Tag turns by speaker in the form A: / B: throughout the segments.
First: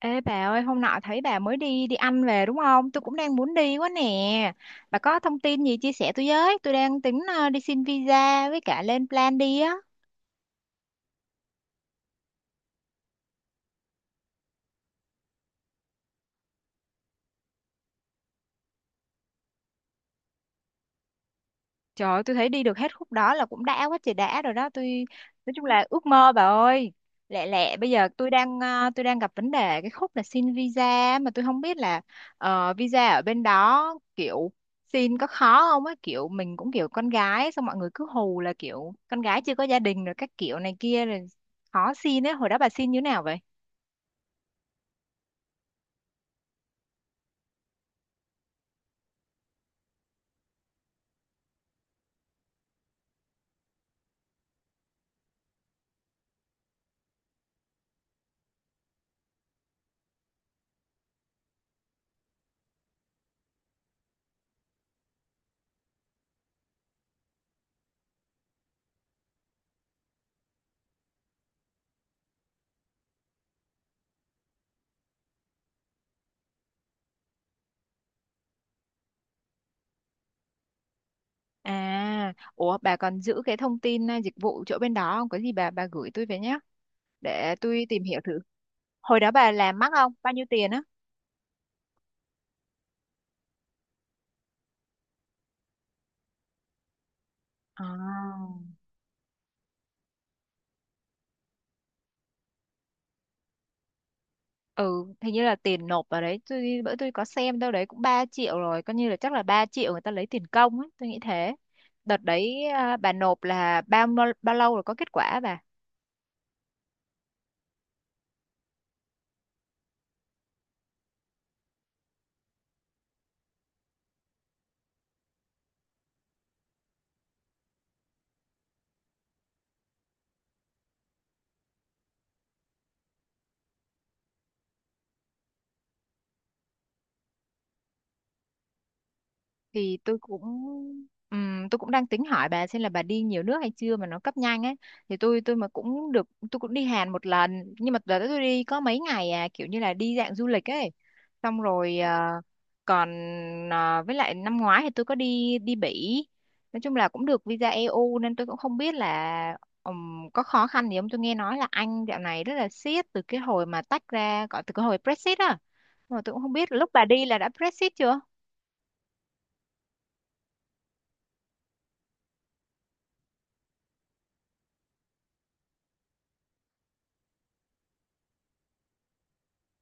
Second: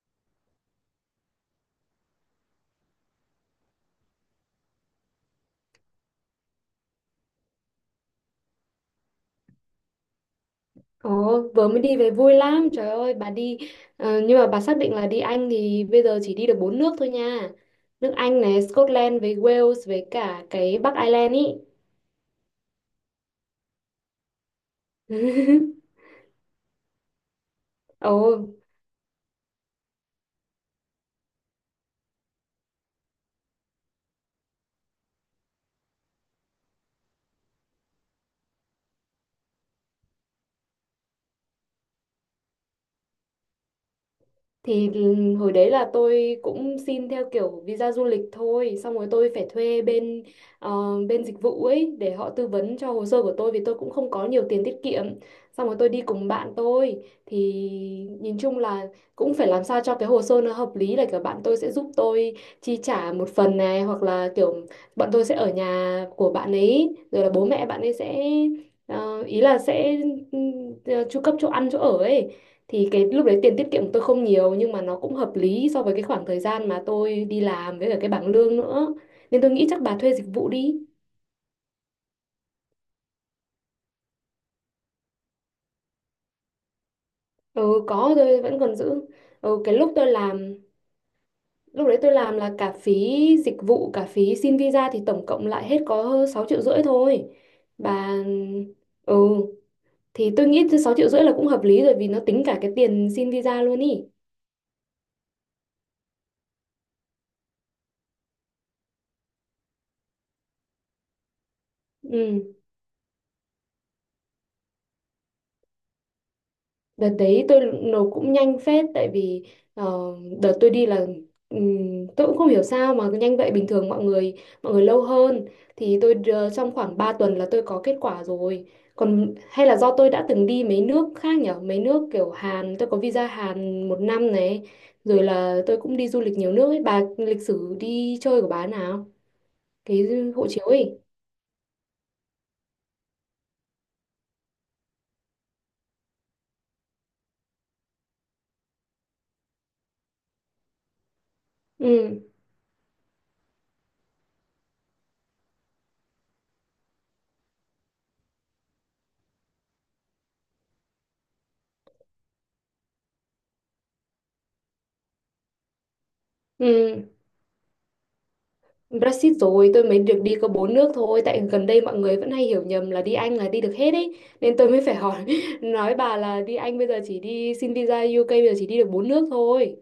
A: Ê bà ơi, hôm nọ thấy bà mới đi đi ăn về đúng không? Tôi cũng đang muốn đi quá nè. Bà có thông tin gì chia sẻ tôi với? Tôi đang tính đi xin visa với cả lên plan đi á.
B: Ồ, vừa mới đi về vui lắm, trời ơi, bà đi, nhưng mà bà xác định là đi Anh thì bây giờ chỉ đi được bốn nước thôi nha. Nước Anh này, Scotland với Wales với cả cái Bắc Ireland ý.
A: Trời ơi, tôi thấy đi được hết khúc đó là cũng đã quá trời đã rồi đó. Tôi nói chung là ước mơ bà ơi. Lẹ lẹ bây giờ
B: Ồ,
A: tôi đang gặp vấn đề cái khúc là xin visa mà tôi không biết là visa ở bên đó kiểu xin có khó không á, kiểu mình cũng kiểu con gái, xong mọi người cứ hù là kiểu con gái chưa có gia đình rồi các kiểu này kia rồi khó xin ấy. Hồi đó bà xin như thế nào vậy?
B: thì hồi đấy là tôi cũng xin theo kiểu visa du lịch thôi, xong rồi tôi phải thuê bên ờ, bên dịch vụ ấy để họ tư vấn cho hồ sơ của tôi, vì tôi cũng không có nhiều tiền tiết kiệm. Xong rồi tôi đi cùng bạn tôi thì nhìn chung là cũng phải làm sao cho cái hồ sơ nó hợp lý, là kiểu bạn tôi sẽ giúp tôi chi trả một phần này, hoặc là kiểu bọn tôi sẽ ở nhà của bạn ấy rồi là bố mẹ bạn ấy sẽ ý là sẽ ừ, chu cấp chỗ ăn chỗ ở ấy. Thì cái lúc đấy tiền tiết kiệm của tôi không nhiều, nhưng mà nó cũng hợp lý so với cái khoảng thời gian mà tôi đi làm với cả cái bảng lương nữa, nên tôi nghĩ chắc bà thuê dịch vụ đi.
A: À, ủa bà còn giữ cái thông tin dịch vụ chỗ bên đó không? Có gì bà gửi tôi về nhé, để
B: Ừ,
A: tôi tìm
B: có,
A: hiểu thử.
B: tôi vẫn còn giữ.
A: Hồi đó bà
B: Ừ, cái
A: làm mắc
B: lúc tôi
A: không, bao nhiêu
B: làm,
A: tiền á?
B: lúc đấy tôi làm là cả phí dịch vụ cả phí xin visa thì tổng cộng lại hết có 6,5 triệu thôi bà.
A: À.
B: Ừ, thì tôi nghĩ 6,5 triệu là cũng hợp lý rồi, vì nó tính cả cái tiền xin visa luôn ý.
A: Ừ, hình như là tiền nộp vào đấy, bữa tôi có xem đâu đấy cũng 3 triệu rồi, coi như là chắc là 3 triệu người ta lấy tiền công ấy, tôi nghĩ thế. Đợt
B: Ừ.
A: đấy bà nộp là bao bao lâu rồi có kết quả bà?
B: Đợt đấy tôi nộp cũng nhanh phết, tại vì ờ, đợt tôi đi là tôi cũng không hiểu sao mà nhanh vậy, bình thường mọi người lâu hơn. Thì trong khoảng 3 tuần là tôi có kết quả rồi. Còn hay là do tôi đã từng đi mấy nước khác nhở, mấy nước kiểu Hàn, tôi có visa Hàn 1 năm này, rồi là tôi cũng đi du lịch nhiều nước ấy. Bà lịch sử đi chơi của bà nào?
A: thì
B: Cái
A: tôi cũng
B: hộ chiếu ấy.
A: ừm, tôi cũng đang tính hỏi bà xem là bà đi nhiều nước hay chưa mà nó cấp nhanh ấy. Thì tôi mà cũng được, tôi cũng đi Hàn một lần, nhưng mà đợt đó tôi đi có mấy ngày, à kiểu như là đi dạng du lịch ấy. Xong rồi
B: Ừ.
A: còn với lại năm ngoái thì tôi có đi đi Bỉ, nói chung là cũng được visa EU nên tôi cũng không biết là có khó khăn gì không. Tôi nghe nói là Anh dạo này rất là siết từ cái hồi mà tách ra, gọi từ cái hồi Brexit á, mà tôi cũng không biết lúc
B: Ừ.
A: bà đi là đã Brexit chưa.
B: Brexit rồi tôi mới được đi có bốn nước thôi, tại gần đây mọi người vẫn hay hiểu nhầm là đi Anh là đi được hết ấy, nên tôi mới phải hỏi nói bà là đi Anh bây giờ chỉ đi xin visa UK bây giờ chỉ đi được bốn nước thôi.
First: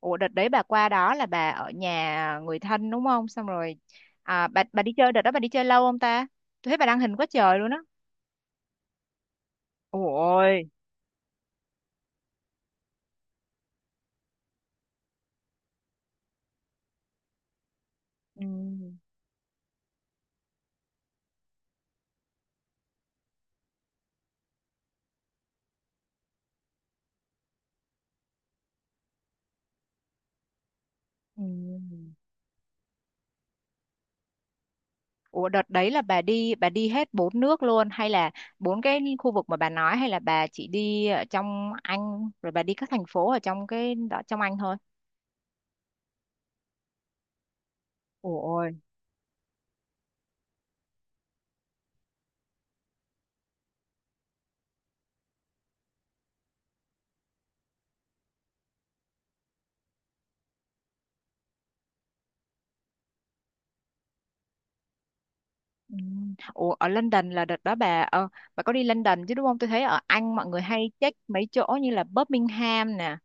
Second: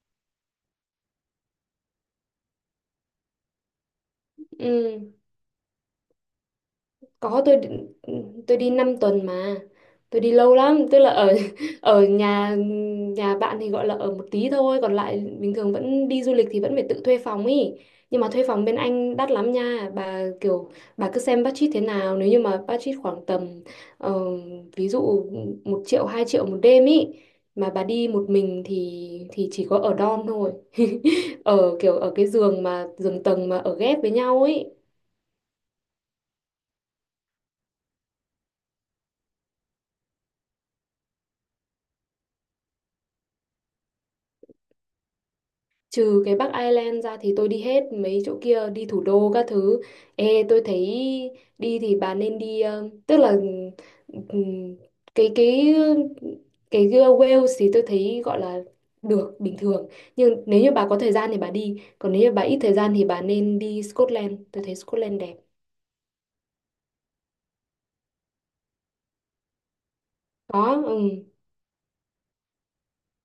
A: Ủa đợt đấy bà qua đó là bà ở nhà người thân đúng không? Xong rồi bà đi
B: Ừ.
A: chơi, đợt đó bà đi chơi lâu không ta? Tôi thấy bà đăng hình quá
B: Có,
A: trời luôn á.
B: tôi đi 5 tuần mà. Tôi đi lâu
A: Ôi.
B: lắm, tức là ở ở nhà nhà bạn thì gọi là ở một tí thôi, còn lại bình thường vẫn đi du lịch thì vẫn phải tự thuê phòng ý. Nhưng mà
A: Ừ.
B: thuê phòng bên Anh đắt lắm nha. Bà cứ xem budget thế nào, nếu như mà budget khoảng tầm ờ, ví dụ 1 triệu 2 triệu một đêm ý, mà bà đi một mình thì chỉ có ở dorm thôi. Ở kiểu
A: Ừ.
B: ở cái giường mà giường tầng mà ở ghép với nhau ý.
A: Ủa đợt đấy là bà đi hết bốn nước luôn, hay là bốn cái khu vực mà bà nói, hay là bà chỉ đi ở trong Anh rồi bà đi các thành phố ở trong cái đó trong Anh thôi?
B: Trừ cái Bắc Ireland ra thì tôi đi hết mấy chỗ
A: Ôi.
B: kia, đi thủ đô các thứ. Ê tôi thấy đi thì bà nên đi, tức là ừm, cái cái cái Wales thì tôi thấy gọi là được bình thường. Nhưng nếu như bà có thời gian thì bà đi, còn nếu như bà ít thời gian thì bà nên đi Scotland. Tôi thấy Scotland đẹp.
A: Ừ. Ủa ở London là đợt đó bà có đi London chứ đúng không? Tôi thấy ở Anh mọi người
B: Có,
A: hay check
B: ừ.
A: mấy chỗ như là Birmingham nè,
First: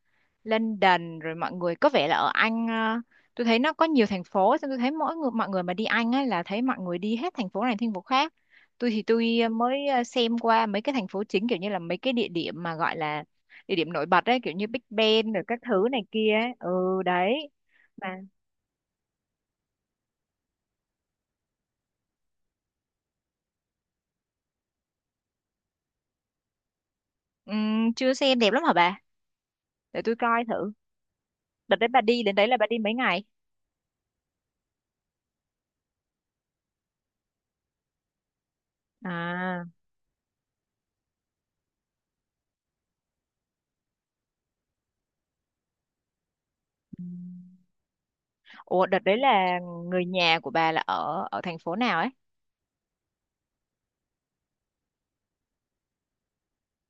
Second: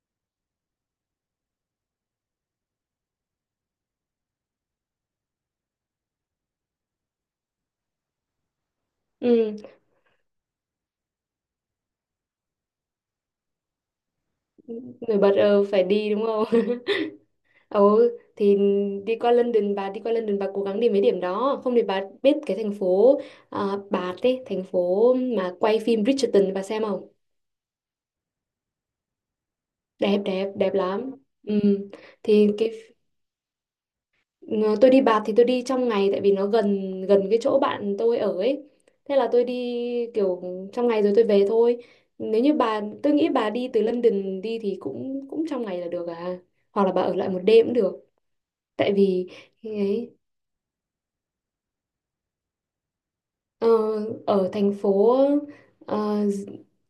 A: London, rồi mọi người có vẻ là ở Anh tôi thấy nó có nhiều thành phố, xong tôi thấy mỗi người mọi người mà đi Anh á là thấy mọi người đi hết thành phố này thành phố khác. Tôi thì tôi
B: Ừ,
A: mới xem qua mấy cái thành phố chính, kiểu như là mấy cái địa điểm mà gọi là địa điểm nổi bật ấy, kiểu như Big
B: nổi bật
A: Ben rồi các
B: phải
A: thứ này
B: đi đúng
A: kia
B: không?
A: ấy. Ừ. Đấy.
B: Ừ
A: Mà
B: thì đi qua London bà cố gắng đi mấy điểm đó, không thì bà biết cái thành phố, à, Bath ấy, thành phố mà quay phim Bridgerton bà xem không.
A: chưa xem, đẹp lắm hả bà? Để tôi
B: Đẹp,
A: coi
B: đẹp
A: thử.
B: đẹp lắm, ừ.
A: Đợt đấy bà đi đến
B: Thì
A: đấy là bà
B: cái
A: đi mấy ngày?
B: ờ, tôi đi Bath thì tôi đi trong ngày, tại vì nó gần gần cái chỗ bạn tôi ở ấy, thế là tôi đi
A: À.
B: kiểu trong ngày rồi tôi về thôi. Nếu như bà, tôi nghĩ bà đi từ London đi thì cũng cũng trong ngày là được à, hoặc là bà ở lại một
A: Ừm.
B: đêm cũng được,
A: Ủa
B: tại
A: đợt đấy
B: vì
A: là người
B: ấy.
A: nhà của bà là ở ở thành phố nào ấy?
B: Ờ, ở thành phố ờ, d-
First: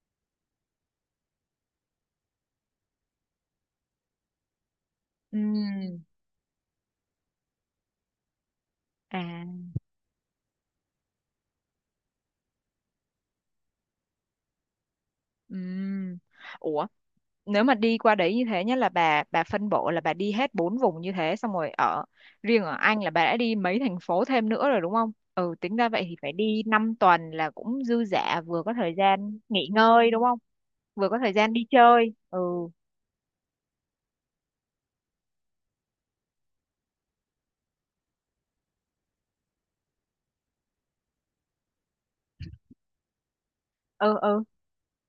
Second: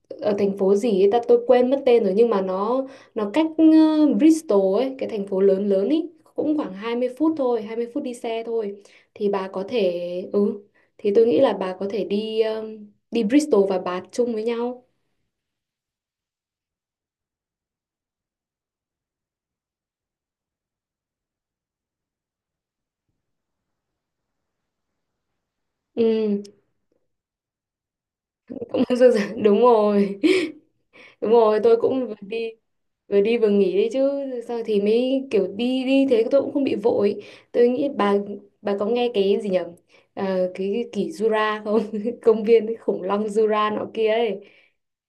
B: Ở thành phố gì ấy ta, tôi quên mất tên rồi, nhưng mà nó cách Bristol ấy, cái thành phố lớn lớn
A: Ừm.
B: ấy, cũng khoảng 20 phút thôi, 20 phút đi xe thôi. Thì bà có
A: À.
B: thể, ừ thì tôi nghĩ là bà có thể đi đi Bristol và Bath chung với nhau.
A: Ừm. Ủa, nếu mà đi qua đấy như thế nhá là bà phân bổ là bà đi hết bốn vùng như thế, xong rồi riêng ở Anh là bà đã đi mấy thành phố thêm nữa rồi đúng không? Ừ, tính ra vậy thì phải
B: Ừ,
A: đi 5 tuần là cũng dư dả, vừa có
B: cũng
A: thời gian
B: đúng
A: nghỉ ngơi
B: rồi.
A: đúng không? Vừa có
B: Đúng
A: thời gian
B: rồi,
A: đi
B: tôi cũng
A: chơi.
B: vừa
A: Ừ.
B: đi. Rồi đi vừa nghỉ đấy chứ. Sao thì mới kiểu đi đi thế, tôi cũng không bị vội. Tôi nghĩ bà, có nghe cái gì nhỉ, ờ, cái kỷ Jura không? Công viên khủng long Jura nọ kia
A: Ừ,
B: ấy,
A: ừ,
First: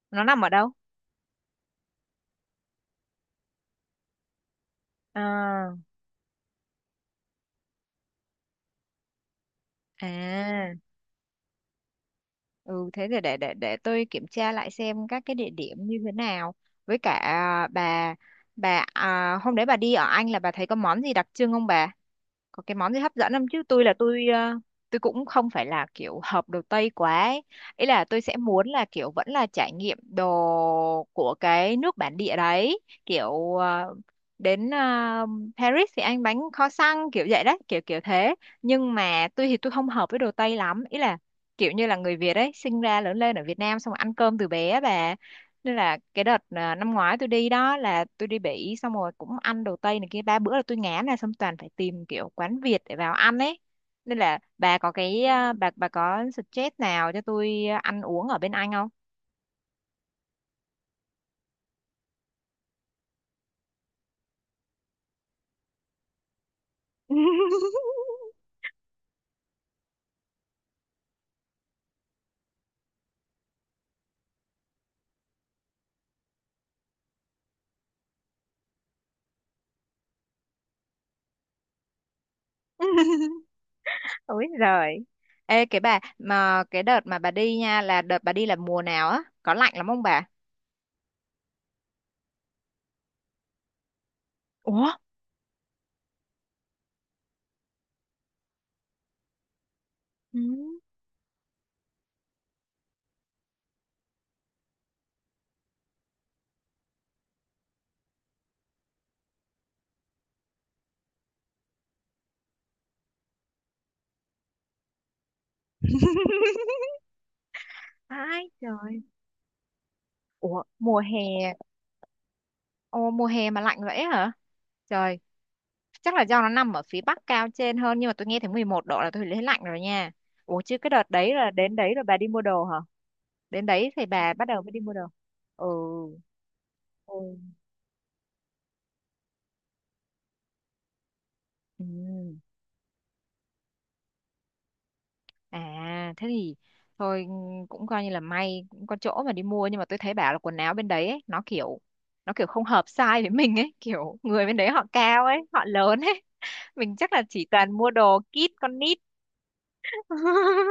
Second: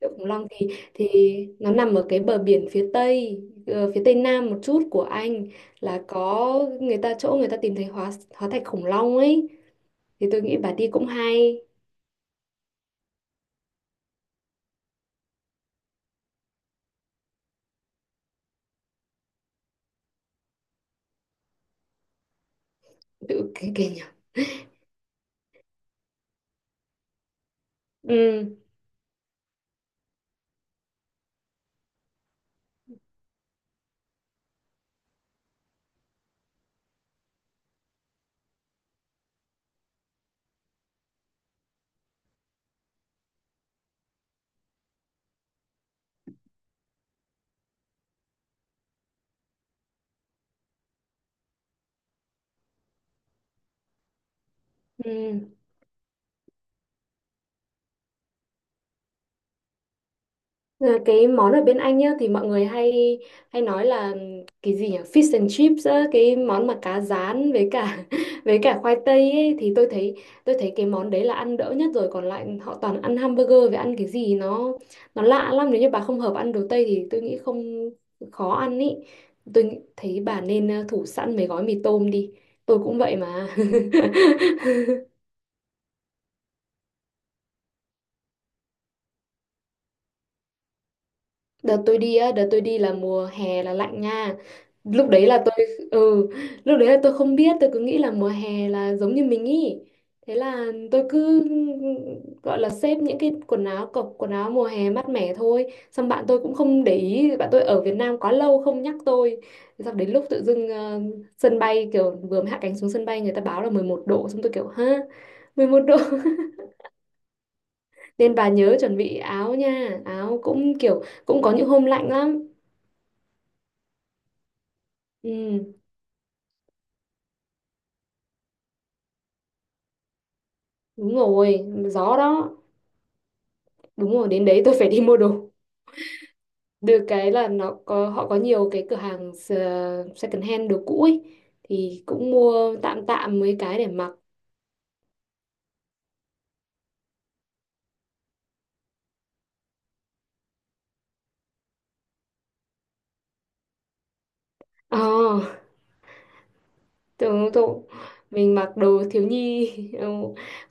B: Động
A: nó
B: Khủng
A: nằm
B: Long.
A: ở
B: Thì
A: đâu?
B: thì nó nằm ở cái bờ biển phía tây, phía tây nam một chút của Anh,
A: À.
B: là có người ta chỗ người ta tìm thấy hóa hóa thạch khủng long ấy, thì tôi nghĩ bà
A: À.
B: đi cũng hay.
A: Ừ, thế thì để tôi kiểm tra lại xem các cái địa điểm như thế nào. Với cả bà, hôm đấy bà đi ở Anh là bà thấy có món gì đặc trưng không bà? Có cái món gì hấp dẫn không,
B: Tự
A: chứ tôi
B: cái
A: là
B: nhỉ,
A: tôi ờ, tôi cũng không phải là kiểu hợp đồ Tây quá ấy. Ý là tôi sẽ
B: ừ,
A: muốn là kiểu vẫn là trải nghiệm đồ của cái nước bản địa đấy, kiểu đến Paris thì ăn bánh kho xăng kiểu vậy đấy, kiểu kiểu thế. Nhưng mà tôi thì tôi không hợp với đồ Tây lắm, ý là kiểu như là người Việt ấy sinh ra lớn lên ở Việt Nam xong rồi ăn cơm từ bé á bà, nên là cái đợt năm ngoái tôi đi đó là tôi đi Bỉ, xong rồi cũng ăn đồ Tây này kia ba bữa là tôi ngán này, xong toàn phải tìm kiểu quán Việt để vào ăn ấy. Nên là bà có cái
B: ừ.
A: bà có suggest nào cho tôi ăn uống ở bên Anh không?
B: Là cái món ở bên Anh nhá thì mọi người hay hay nói là, cái gì nhỉ, fish and chips á, cái món mà cá rán với cả với cả khoai tây ấy. Thì tôi thấy, cái món đấy là ăn đỡ nhất rồi, còn lại họ toàn ăn hamburger với ăn cái gì nó lạ lắm. Nếu như bà không hợp ăn đồ Tây thì tôi nghĩ không, khó ăn ý, thấy bà nên thủ sẵn mấy gói mì tôm đi, tôi cũng vậy mà.
A: Ôi giời. Ê cái đợt mà bà đi nha là đợt bà đi là mùa nào á? Có lạnh lắm không bà?
B: Đợt tôi đi á, đợt tôi đi là mùa hè là lạnh nha.
A: Ủa?
B: Lúc đấy là tôi lúc đấy là tôi không biết, tôi cứ nghĩ là mùa hè là giống như mình ý. Thế
A: Ừ.
B: là tôi cứ gọi là xếp những cái quần áo cộc, quần áo mùa hè mát mẻ thôi. Xong bạn tôi cũng không để ý, bạn tôi ở Việt Nam quá lâu không nhắc tôi. Xong đến lúc tự dưng, sân bay, kiểu vừa mới hạ cánh xuống sân bay người ta báo là 11 độ, xong tôi kiểu ha, 11 độ. Nên bà
A: Ai
B: nhớ chuẩn
A: trời.
B: bị áo nha, áo
A: Ủa
B: cũng
A: mùa
B: kiểu
A: hè.
B: cũng có những hôm lạnh lắm.
A: Ồ mùa hè mà lạnh vậy hả? Trời,
B: Ừ.
A: chắc là do nó nằm ở phía bắc cao trên hơn, nhưng mà tôi nghe thấy 11 độ là tôi thấy lạnh rồi nha. Ủa chứ cái đợt
B: Đúng
A: đấy là
B: rồi,
A: đến đấy rồi bà
B: gió
A: đi mua
B: đó.
A: đồ hả? Đến đấy thì
B: Đúng rồi,
A: bà
B: đến
A: bắt đầu
B: đấy
A: mới
B: tôi
A: đi
B: phải
A: mua
B: đi
A: đồ.
B: mua đồ.
A: Ừ.
B: Được cái
A: Ừ.
B: là nó có họ có nhiều cái cửa hàng second hand đồ cũ ấy,
A: Ừ.
B: thì cũng mua tạm tạm mấy cái để mặc.
A: À thế thì thôi, ừ, cũng coi như là may cũng có chỗ mà đi mua, nhưng mà tôi thấy bảo là quần áo bên đấy ấy, nó kiểu không hợp size với mình ấy, kiểu người bên đấy họ
B: Ờ,
A: cao ấy họ lớn ấy, mình chắc là chỉ
B: tôi
A: toàn mua đồ kid
B: Mình mặc
A: con nít.
B: đồ thiếu nhi, ừ,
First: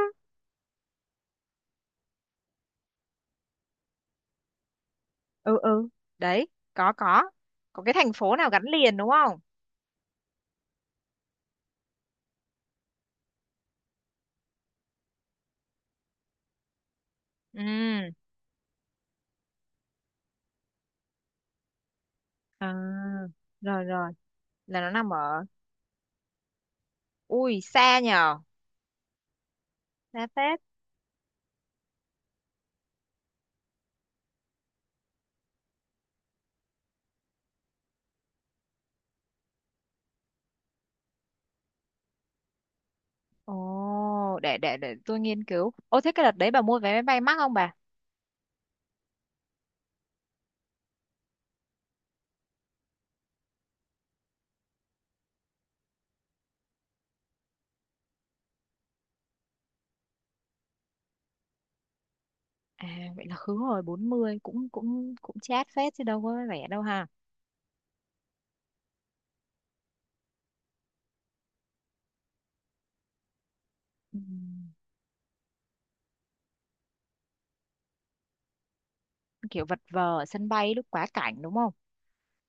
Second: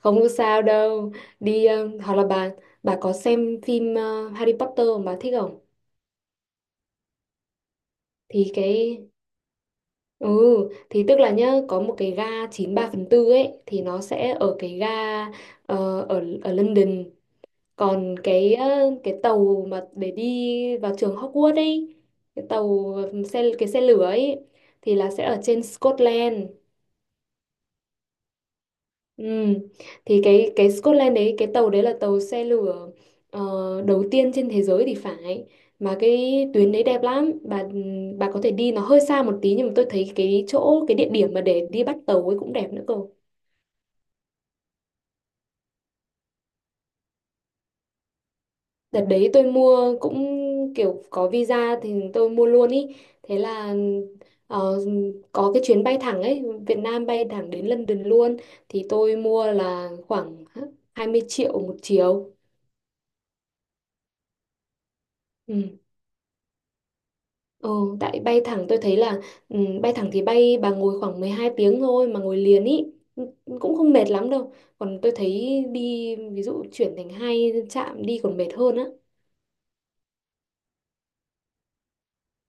B: không có sao đâu. Đi, hoặc là bà có xem phim Harry Potter mà bà thích
A: ừ.
B: không?
A: Ừ. Đấy. Có. Có. Có cái thành phố nào
B: Thì
A: gắn liền
B: cái
A: đúng không?
B: ừ Thì tức là nhá, có một cái ga 9 3/4 ấy, thì nó sẽ ở cái ga ở ở London.
A: Ừ.
B: Còn cái tàu mà để đi vào trường Hogwarts ấy, cái
A: à,
B: tàu cái xe
A: Rồi
B: lửa
A: rồi,
B: ấy,
A: là nó
B: thì
A: nằm
B: là sẽ ở
A: ở.
B: trên Scotland.
A: Ui xa nhờ.
B: Ừ. Thì
A: Xa phết.
B: cái Scotland đấy, cái tàu đấy là tàu xe lửa đầu tiên trên thế giới thì phải. Mà cái tuyến đấy đẹp lắm bà có thể đi, nó hơi xa một tí, nhưng mà tôi thấy cái địa điểm mà để đi bắt tàu ấy cũng đẹp nữa cơ.
A: Ồ, để tôi nghiên cứu. Ô thế cái đợt đấy bà mua vé máy bay mắc không bà?
B: Đợt đấy tôi mua cũng kiểu có visa thì tôi mua luôn ý. Thế là ờ, có cái chuyến bay thẳng ấy, Việt Nam bay thẳng đến London luôn. Thì tôi mua là khoảng 20 triệu một chiều.
A: À, vậy là khứ hồi 40, cũng cũng cũng chát
B: Ừ.
A: phết chứ đâu có rẻ đâu ha.
B: Ừ, tại bay thẳng tôi thấy là, bay thẳng thì bay bà ngồi khoảng 12 tiếng thôi mà ngồi liền ý. Ừ, cũng không mệt
A: Ừ.
B: lắm đâu. Còn tôi thấy đi ví dụ chuyển thành hai trạm đi còn mệt hơn á.
A: Kiểu vật vờ ở sân bay lúc quá cảnh đúng không?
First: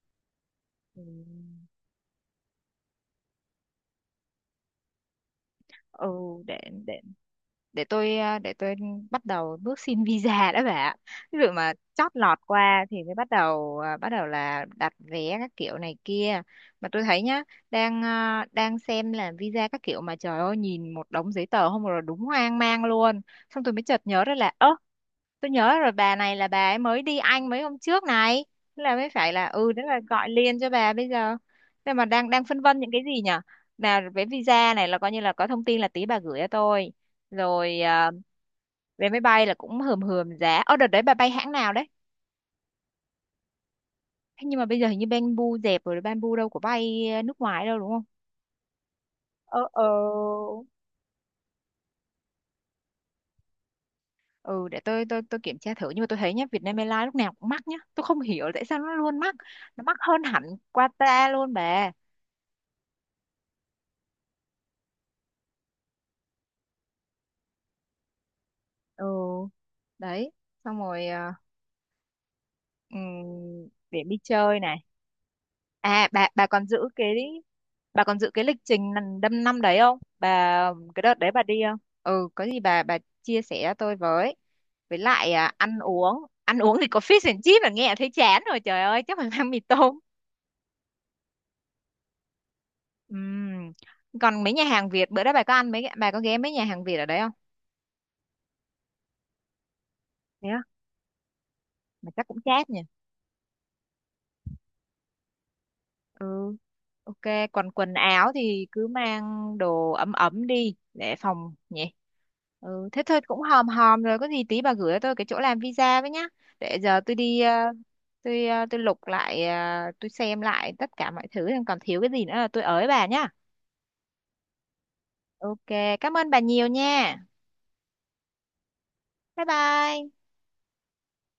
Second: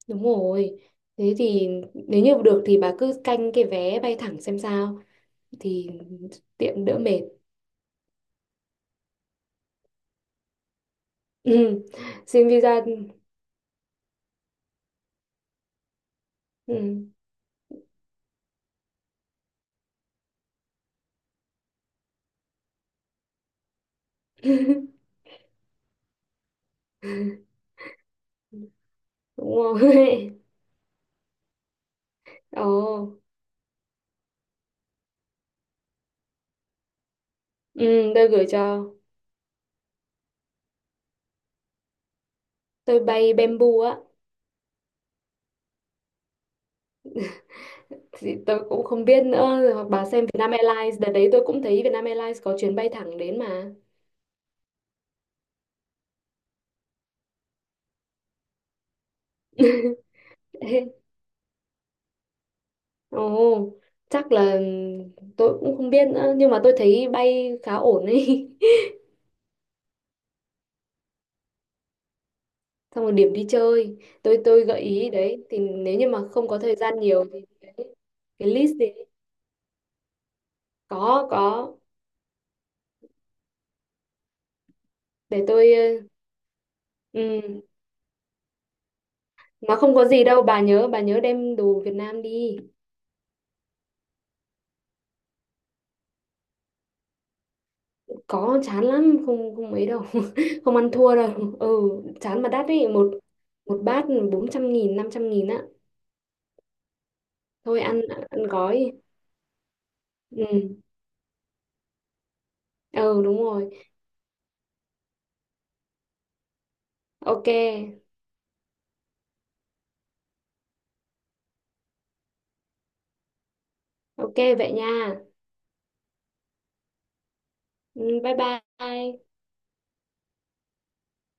B: Đúng rồi.
A: Ừ,
B: Thế thì nếu như được thì bà cứ canh cái vé bay thẳng xem sao, thì
A: ừ, để
B: tiện đỡ
A: để
B: mệt.
A: để tôi bắt đầu bước xin visa đã bà ạ. Ví dụ mà
B: Ừ.
A: chót lọt
B: Xin visa.
A: qua thì mới bắt đầu là đặt vé các kiểu này kia. Mà tôi
B: Ừ.
A: thấy nhá, đang xem là visa các kiểu mà trời ơi nhìn một đống giấy tờ không rồi đúng hoang mang luôn, xong tôi mới chợt nhớ ra là ơ tôi nhớ rồi, bà này là bà ấy mới đi Anh mấy hôm trước này, thế là mới phải là,
B: Đúng
A: thế là gọi
B: rồi.
A: liền cho bà bây giờ. Thế mà đang đang phân vân những cái
B: Ồ.
A: gì nhở, là về visa này là coi như là có thông tin là tí bà gửi cho tôi. Rồi
B: Ừ, tôi gửi cho.
A: vé máy bay là cũng hườm hườm giá, ở đợt đấy bà bay hãng nào đấy?
B: Tôi bay Bamboo á.
A: Thế nhưng mà bây giờ hình như Bamboo dẹp rồi, Bamboo đâu có bay nước ngoài đâu đúng không?
B: Thì tôi cũng không biết
A: Ờ,
B: nữa rồi,
A: ờ.
B: hoặc bà xem Vietnam Airlines, đợt đấy tôi cũng thấy Vietnam Airlines có chuyến bay thẳng đến mà.
A: Ừ, để tôi kiểm tra thử, nhưng mà tôi thấy nhá Vietnam Airlines lúc nào cũng mắc nhá, tôi không hiểu tại sao nó luôn mắc, nó mắc hơn hẳn
B: Ê,
A: Qatar luôn bà.
B: ồ, chắc là tôi cũng không biết nữa, nhưng mà tôi thấy bay khá ổn ấy.
A: Ừ. Đấy. Xong rồi
B: Xong rồi điểm đi
A: ừm,
B: chơi,
A: để đi chơi
B: tôi
A: này.
B: gợi ý đấy, thì nếu
A: À
B: như
A: bà
B: mà
A: bà
B: không có
A: còn
B: thời
A: giữ
B: gian
A: cái,
B: nhiều thì đấy, cái
A: lịch
B: list
A: trình
B: đấy,
A: năm năm đấy không bà? Cái đợt
B: có
A: đấy bà đi
B: có
A: không, ừ, có gì bà chia sẻ tôi với lại
B: để tôi,
A: ăn uống thì có fish and chips
B: ừ,
A: là nghe thấy chán rồi trời ơi chắc phải mang mì
B: mà không
A: tôm.
B: có gì đâu, bà nhớ, đem đồ Việt Nam đi.
A: Ừm, còn mấy nhà hàng Việt bữa đó bà có ghé mấy nhà hàng Việt ở đấy không?
B: Có chán lắm không, không ấy đâu,
A: Thế á?
B: không ăn thua đâu, ừ,
A: Mà chắc cũng
B: chán mà đắt
A: chát nhỉ.
B: ấy, một một bát 400 nghìn 500 nghìn á.
A: Ừ. OK. Còn
B: Thôi
A: quần
B: ăn,
A: áo thì cứ
B: gói.
A: mang đồ ấm
B: Ừ.
A: ấm đi để phòng nhỉ. Ừ, thế thôi
B: Ừ đúng
A: cũng hòm
B: rồi,
A: hòm rồi, có gì tí bà gửi cho tôi cái chỗ làm visa với nhá, để giờ tôi đi
B: ok.
A: ờ, tôi lục lại ờ, tôi xem lại tất cả mọi thứ còn thiếu cái gì nữa là tôi ới bà nhá.
B: Ok vậy nha.
A: OK. Cảm ơn bà nhiều nha.
B: Ừ, bye bye.
A: Bye bye.